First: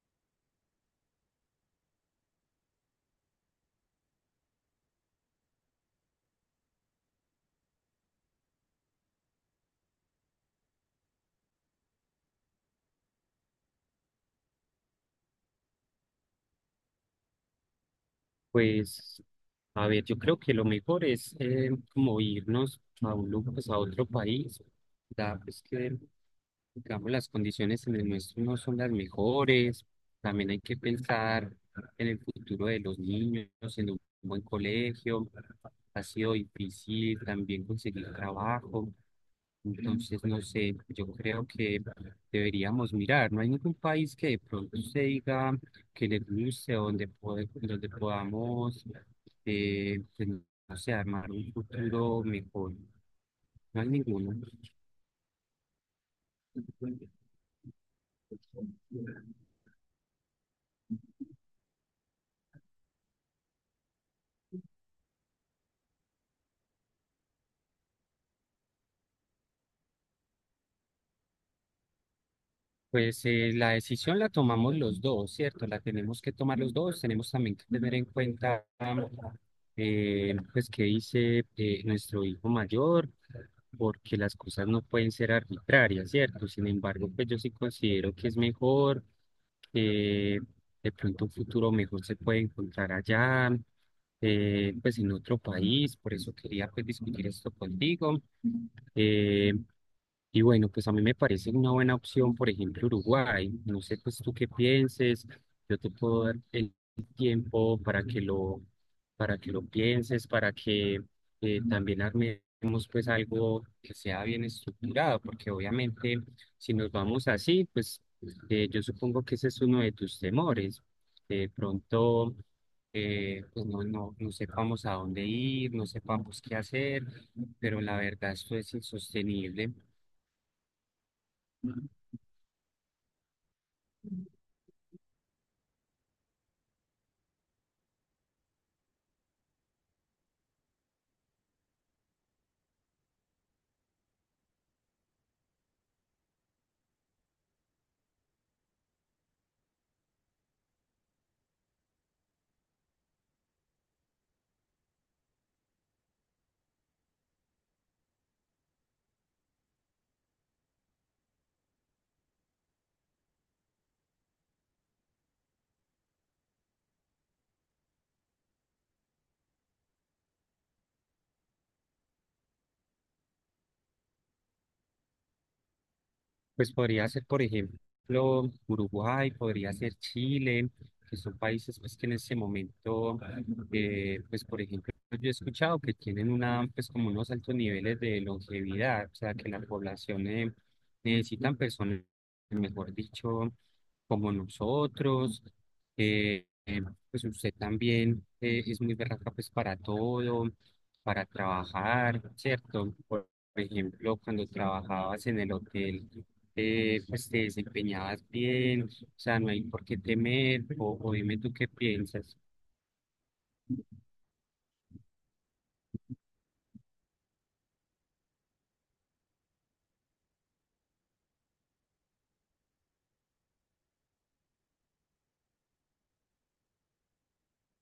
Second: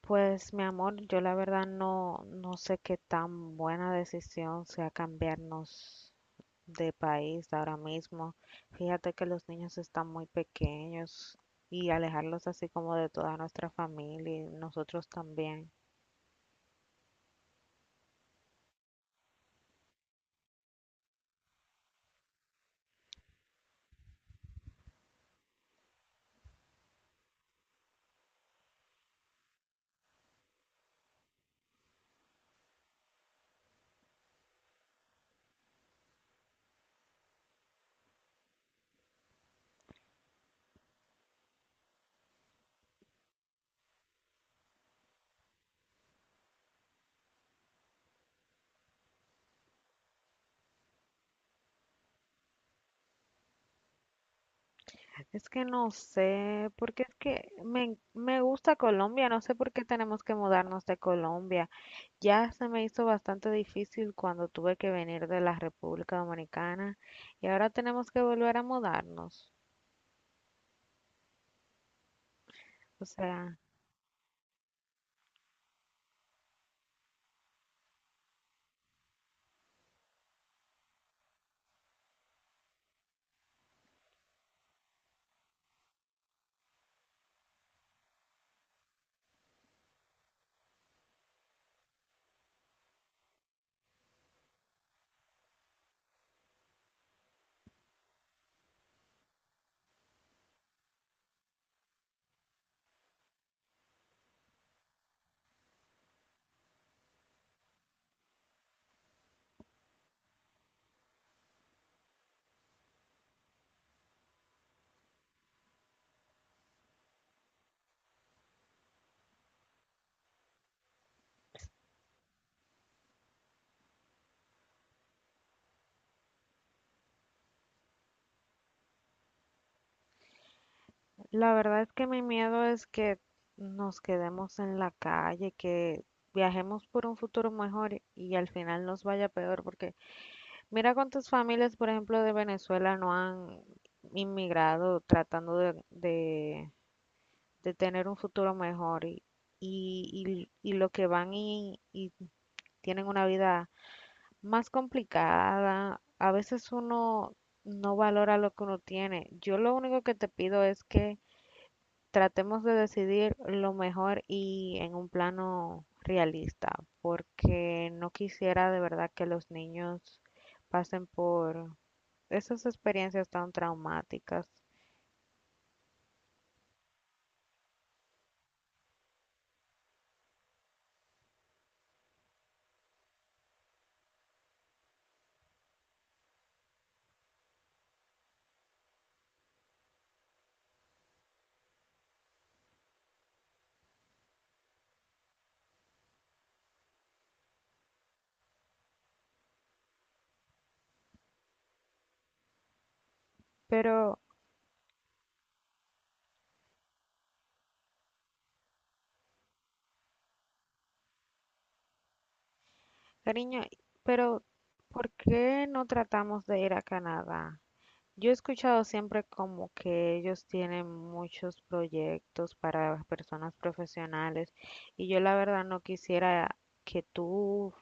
Pues, mi amor, yo la verdad no sé qué tan buena decisión sea cambiarnos de país ahora mismo. Fíjate que los niños están muy pequeños y alejarlos así como de toda nuestra familia y nosotros también. Pues, a ver, yo creo que lo mejor es como irnos a un lugar, pues a otro país, da pues que, digamos, las condiciones en el nuestro no son las mejores, también hay que pensar en el futuro de los niños, en un buen colegio, ha sido difícil también conseguir trabajo, entonces, no sé, yo creo que deberíamos mirar. No hay ningún país que de pronto se diga que le guste, donde, donde podamos, pues, no sé, armar un futuro mejor. No hay ninguno. Es que no sé, porque es que me gusta Colombia, no sé por qué tenemos que mudarnos de Colombia. Ya se me hizo bastante difícil cuando tuve que venir de la República Dominicana y ahora tenemos que volver a mudarnos. O Pues sea, la decisión la tomamos los dos, ¿cierto? La tenemos que tomar los dos. Tenemos también que tener en cuenta, pues, qué dice nuestro hijo mayor porque las cosas no pueden ser arbitrarias, ¿cierto? Sin embargo, pues yo sí considero que es mejor, que de pronto un futuro mejor se puede encontrar allá, pues en otro país, por eso quería pues discutir esto contigo. Eh, y bueno, pues a mí me parece una buena opción, por ejemplo, Uruguay. No sé, pues tú qué pienses. Yo te puedo dar el tiempo para que lo pienses, para que también armemos pues algo que sea bien estructurado, porque obviamente si nos vamos así, pues yo supongo que ese es uno de tus temores. De pronto, pues no sepamos a dónde ir, no sepamos qué hacer, pero la verdad esto es insostenible. la verdad es que mi miedo es que nos quedemos en la calle, que viajemos por un futuro mejor y al final nos vaya peor, porque mira cuántas familias, por ejemplo, de Venezuela no han inmigrado tratando de tener un futuro mejor y lo que van y tienen una vida más complicada. A veces uno no valora lo que uno tiene. Yo lo único que te pido es que tratemos de decidir lo mejor y en un plano realista, porque no quisiera de verdad que los niños pasen por esas experiencias tan traumáticas. Pues podría ser, por ejemplo, Uruguay, podría ser Chile, que son países pues, que en ese momento, pues por ejemplo, yo he escuchado que tienen una, pues como unos altos niveles de longevidad, o sea, que la población necesitan personas, mejor dicho, como nosotros. eh, eh, pues usted también es muy berraca pues para todo, para trabajar, ¿cierto? Por ejemplo, Pero, cuando trabajabas en el hotel pues te desempeñabas bien, o sea, no hay por qué temer, o dime tú qué piensas. cariño, pero ¿por qué no tratamos de ir a Canadá? Yo he escuchado siempre como que ellos tienen muchos proyectos para personas profesionales y yo la verdad no quisiera que tú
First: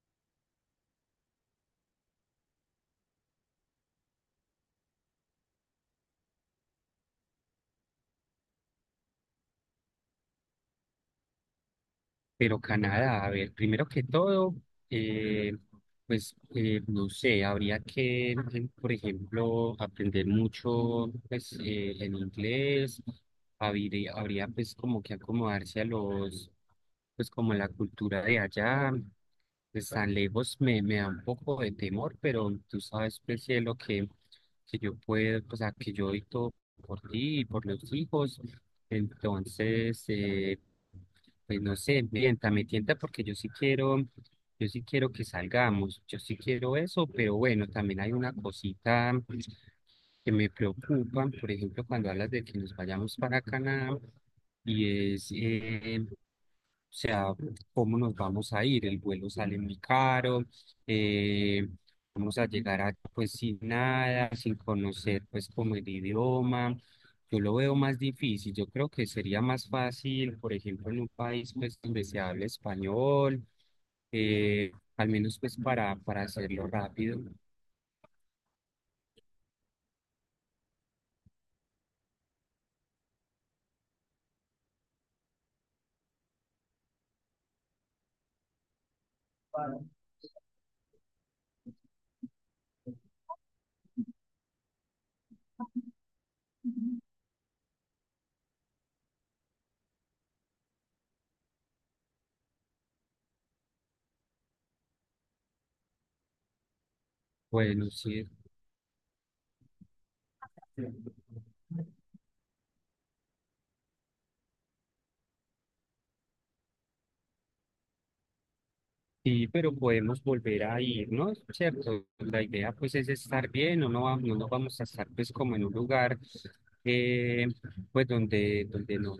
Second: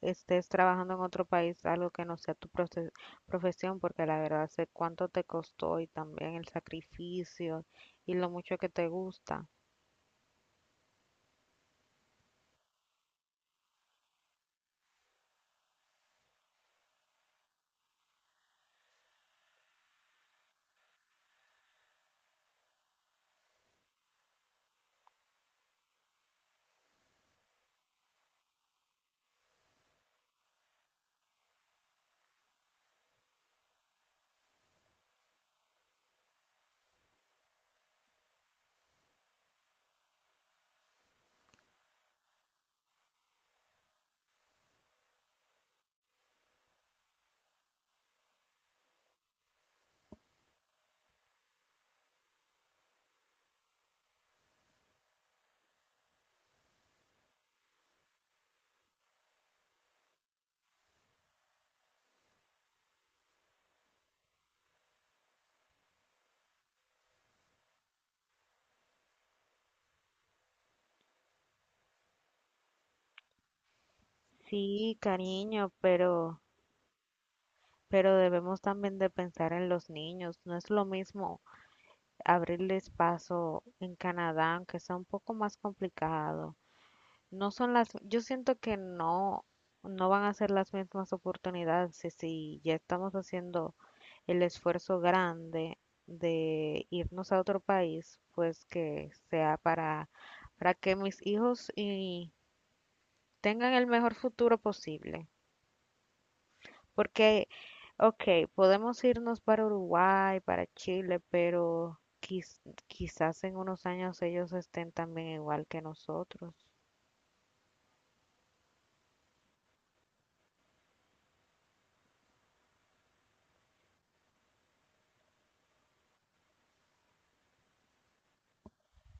estés trabajando en otro país, algo que no sea tu profesión, porque la verdad sé cuánto te costó y también el sacrificio y lo mucho que te gusta. Pero Canadá, a ver, primero que todo, eh, pues no sé, por ejemplo, aprender mucho pues, en inglés, habría pues como que acomodarse a los, pues como la cultura de allá. Pues tan lejos me da un poco de temor, pero tú sabes, pues, cielo, que yo puedo, o sea, que yo doy todo por ti y por los hijos. Entonces, pues no sé, me tienta porque yo sí quiero que salgamos, yo sí quiero eso, pero bueno, también hay una cosita que me preocupa, por ejemplo, cuando hablas de que nos vayamos para Canadá, y es o sea, ¿cómo nos vamos a ir? El vuelo sale muy caro, eh, vamos a pues sin nada, sin conocer pues como el idioma. Yo lo veo más difícil, yo creo que sería más fácil, por ejemplo, en un país pues donde se hable español, eh, Sí, al menos pues cariño, para pero, hacerlo rápido. pero debemos también de pensar en los niños. No es lo mismo abrirles paso en Canadá, aunque sea un poco más complicado. No son las, yo siento que no, no van a ser las mismas oportunidades si ya estamos haciendo el esfuerzo grande de irnos a otro país, pues que sea para que mis hijos y tengan el mejor futuro posible. Porque, Bueno, sí, ok, podemos irnos para Uruguay, para Chile, pero quizás en unos años ellos estén también igual que nosotros. sí, pero podemos volver a ir, ¿no? ¿Cierto? La idea pues es estar bien, no nos vamos a estar pues como en un lugar eh, pues donde no,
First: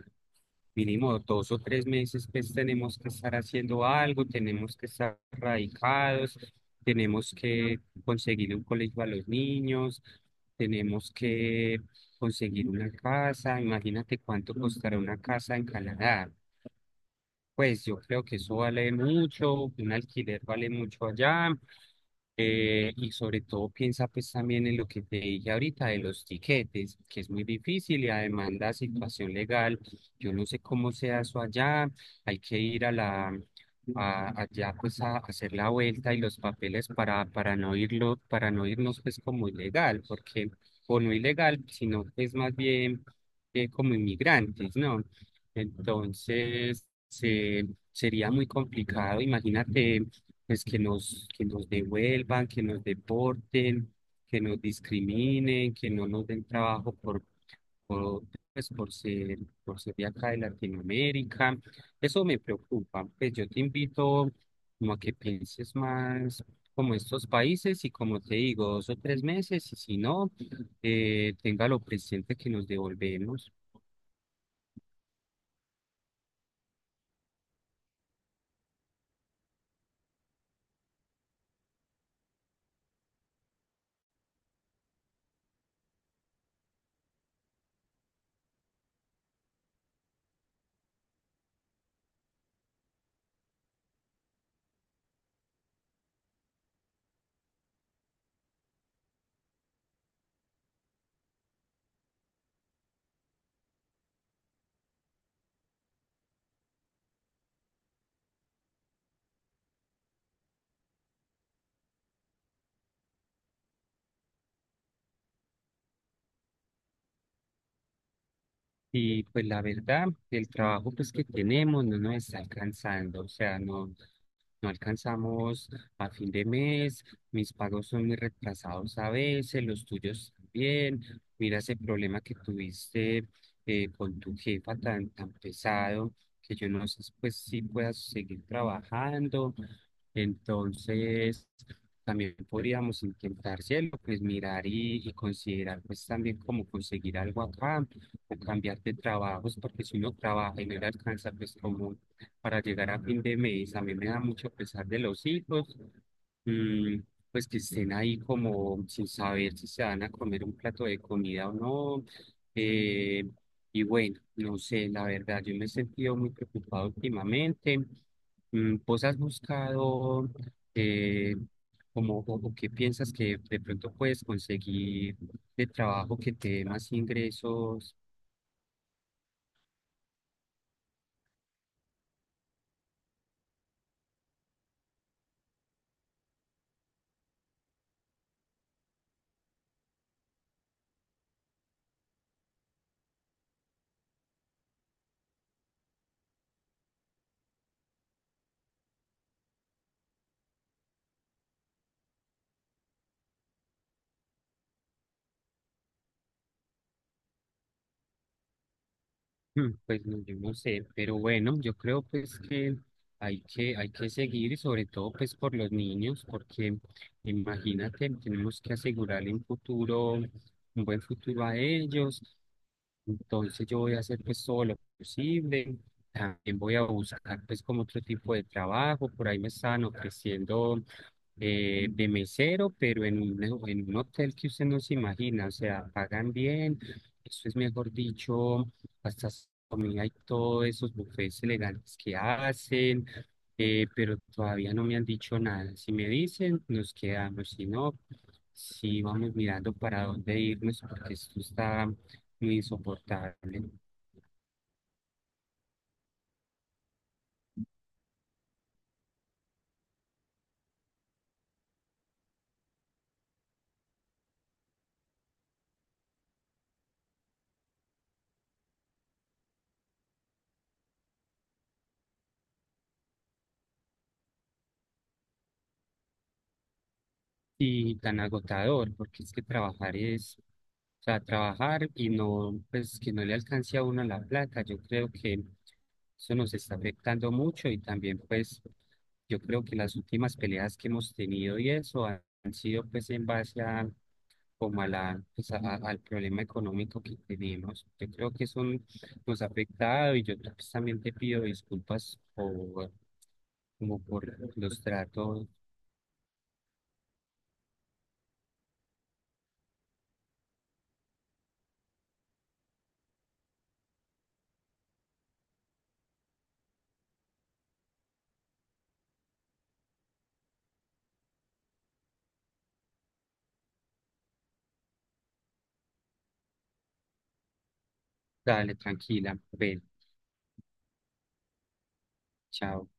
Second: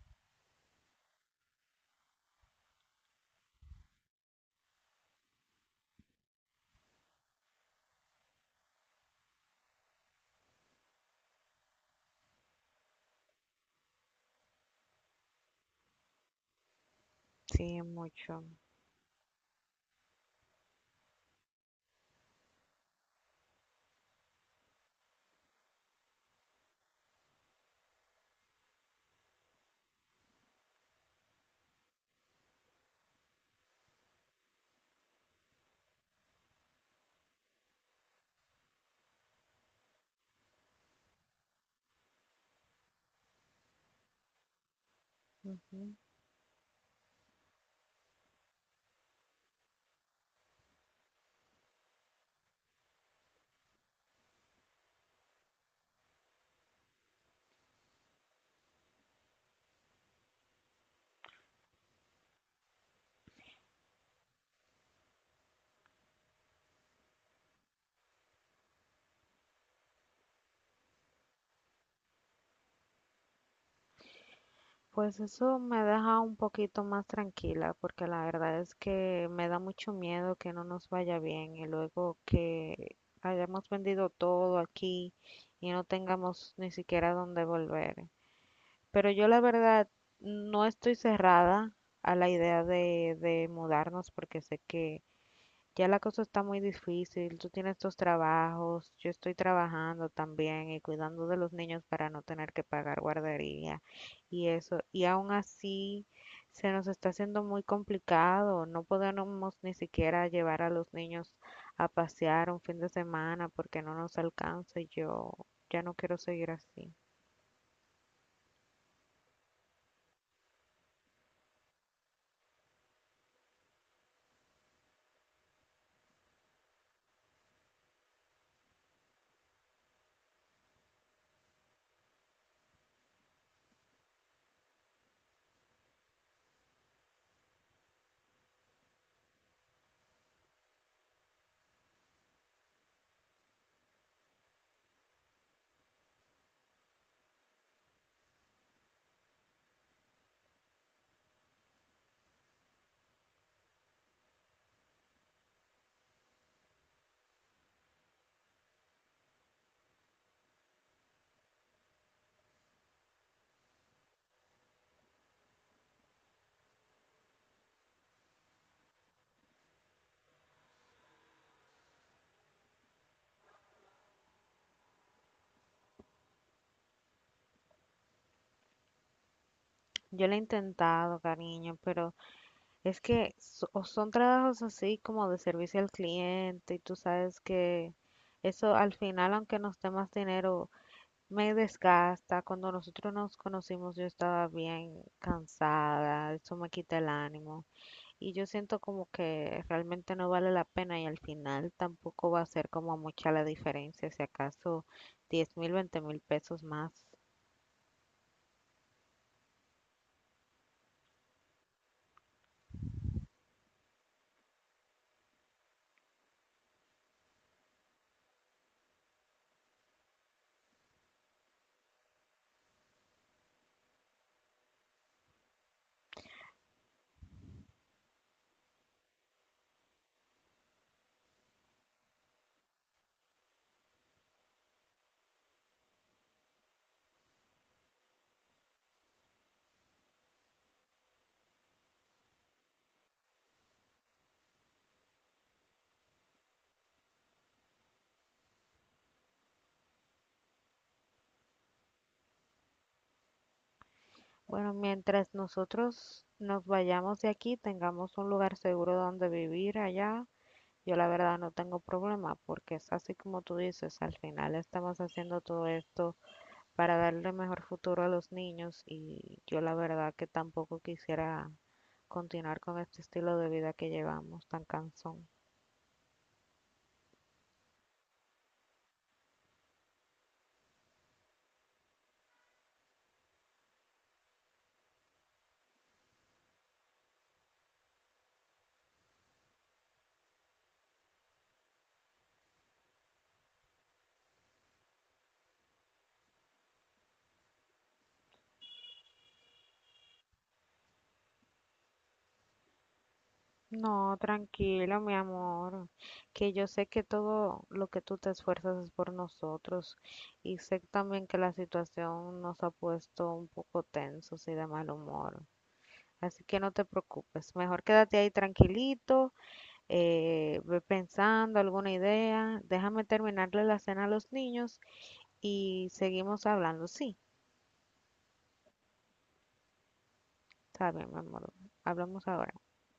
mínimo dos o tres meses, pues tenemos que estar haciendo algo, tenemos que estar radicados, tenemos que conseguir un colegio a los niños, tenemos que conseguir una casa, imagínate cuánto costará una casa en Canadá. Sí, Pues yo creo que mucho. eso vale mucho, un alquiler vale mucho allá, y sobre todo piensa pues también en lo que te dije ahorita de los tiquetes, que es muy difícil y además la situación legal, yo no sé cómo sea eso allá, hay que ir a la allá pues a hacer la vuelta y los papeles para para no irnos pues como ilegal, porque o no ilegal, sino es más bien como inmigrantes, ¿no? Ujú. Entonces, sería muy complicado, imagínate pues que nos devuelvan, que nos deporten, que nos discriminen, que no nos den trabajo por, pues, por ser de acá de Latinoamérica. Eso me preocupa. Pues yo te invito como a que pienses más como estos países y como te digo, dos o tres meses y si no, téngalo presente que nos devolvemos. Pues eso me deja un poquito más tranquila, porque la verdad es que me da mucho miedo que no nos vaya bien y luego que hayamos vendido todo aquí y no tengamos ni siquiera dónde volver. Pero yo la verdad no estoy cerrada a la idea de mudarnos porque sé que ya la cosa está muy difícil. Tú tienes tus trabajos, yo estoy trabajando también y cuidando de los niños para no tener que pagar guardería y eso. Y aún así se nos está haciendo muy complicado. No podemos ni siquiera llevar a los niños a pasear un fin de semana porque no nos alcanza. Y yo ya no quiero seguir así. Y pues la verdad, el trabajo pues que tenemos no nos está alcanzando, o sea, no, no alcanzamos a fin de mes, mis pagos son muy retrasados a veces, los tuyos también. Mira ese problema que tuviste con tu jefa tan pesado, que yo no sé pues si puedas seguir trabajando entonces, también podríamos intentar, cielo, pues mirar y considerar, pues también cómo conseguir algo acá o cambiar de trabajos, porque si uno trabaja y no le alcanza, pues como para llegar a fin de mes, a mí me da mucho pesar de los hijos. Mm, pues que estén ahí como sin saber si se van a comer un plato de comida o no. Eh, y bueno, no sé, la verdad, yo me he sentido muy preocupado últimamente. Mm, ¿vos has buscado eh, como o qué piensas que de pronto puedes conseguir de trabajo que te dé más ingresos? Yo lo he intentado, cariño, pero es que o son trabajos así como de servicio al cliente y tú sabes que eso al final, aunque nos dé más dinero, me desgasta. Cuando nosotros nos conocimos yo estaba bien cansada, eso me quita el ánimo y yo siento como que realmente no vale la pena y al final tampoco va a ser como mucha la diferencia, si acaso 10.000, 20.000 pesos más. Mm, pues no, yo no sé, pero bueno, yo creo pues que hay que seguir, y sobre todo pues por los niños, porque imagínate, tenemos que asegurarle un futuro, un buen futuro a ellos. Entonces yo voy a hacer pues todo lo posible. También voy a buscar pues como otro tipo de trabajo. Por ahí me estaban ofreciendo de mesero, pero en un hotel que usted no se imagina. O sea, pagan bien. Eso es mejor dicho, hasta su comida y todos esos buffets legales que hacen, pero todavía no me han dicho nada. Si me dicen, nos quedamos, si no, sí vamos mirando para dónde irnos, porque esto está muy insoportable. Bueno, mientras nosotros nos vayamos de aquí, tengamos un lugar seguro donde vivir allá, yo la verdad no tengo problema porque es así como tú dices, al final estamos haciendo todo esto para darle mejor futuro a los niños y yo la verdad que tampoco quisiera continuar con este estilo de vida que llevamos tan cansón. Y tan agotador, porque es que trabajar es, o sea, trabajar y no, pues que no le alcance a uno la plata, yo creo que eso nos está afectando mucho y también pues yo creo que las últimas peleas que hemos tenido y eso han sido pues en base a como a la, pues, al problema económico que tenemos. Yo creo que eso nos ha afectado y yo pues, también te pido disculpas por, como No, por los tranquilo, mi tratos. amor, que yo sé que todo lo que tú te esfuerzas es por nosotros y sé también que la situación nos ha puesto un poco tensos y de mal humor. Así que no te preocupes, mejor quédate ahí tranquilito, ve pensando alguna idea, déjame terminarle la cena a los niños y seguimos hablando. Sí, Dale, tranquila, ven, está bien, mi amor, hablamos ahora. chao.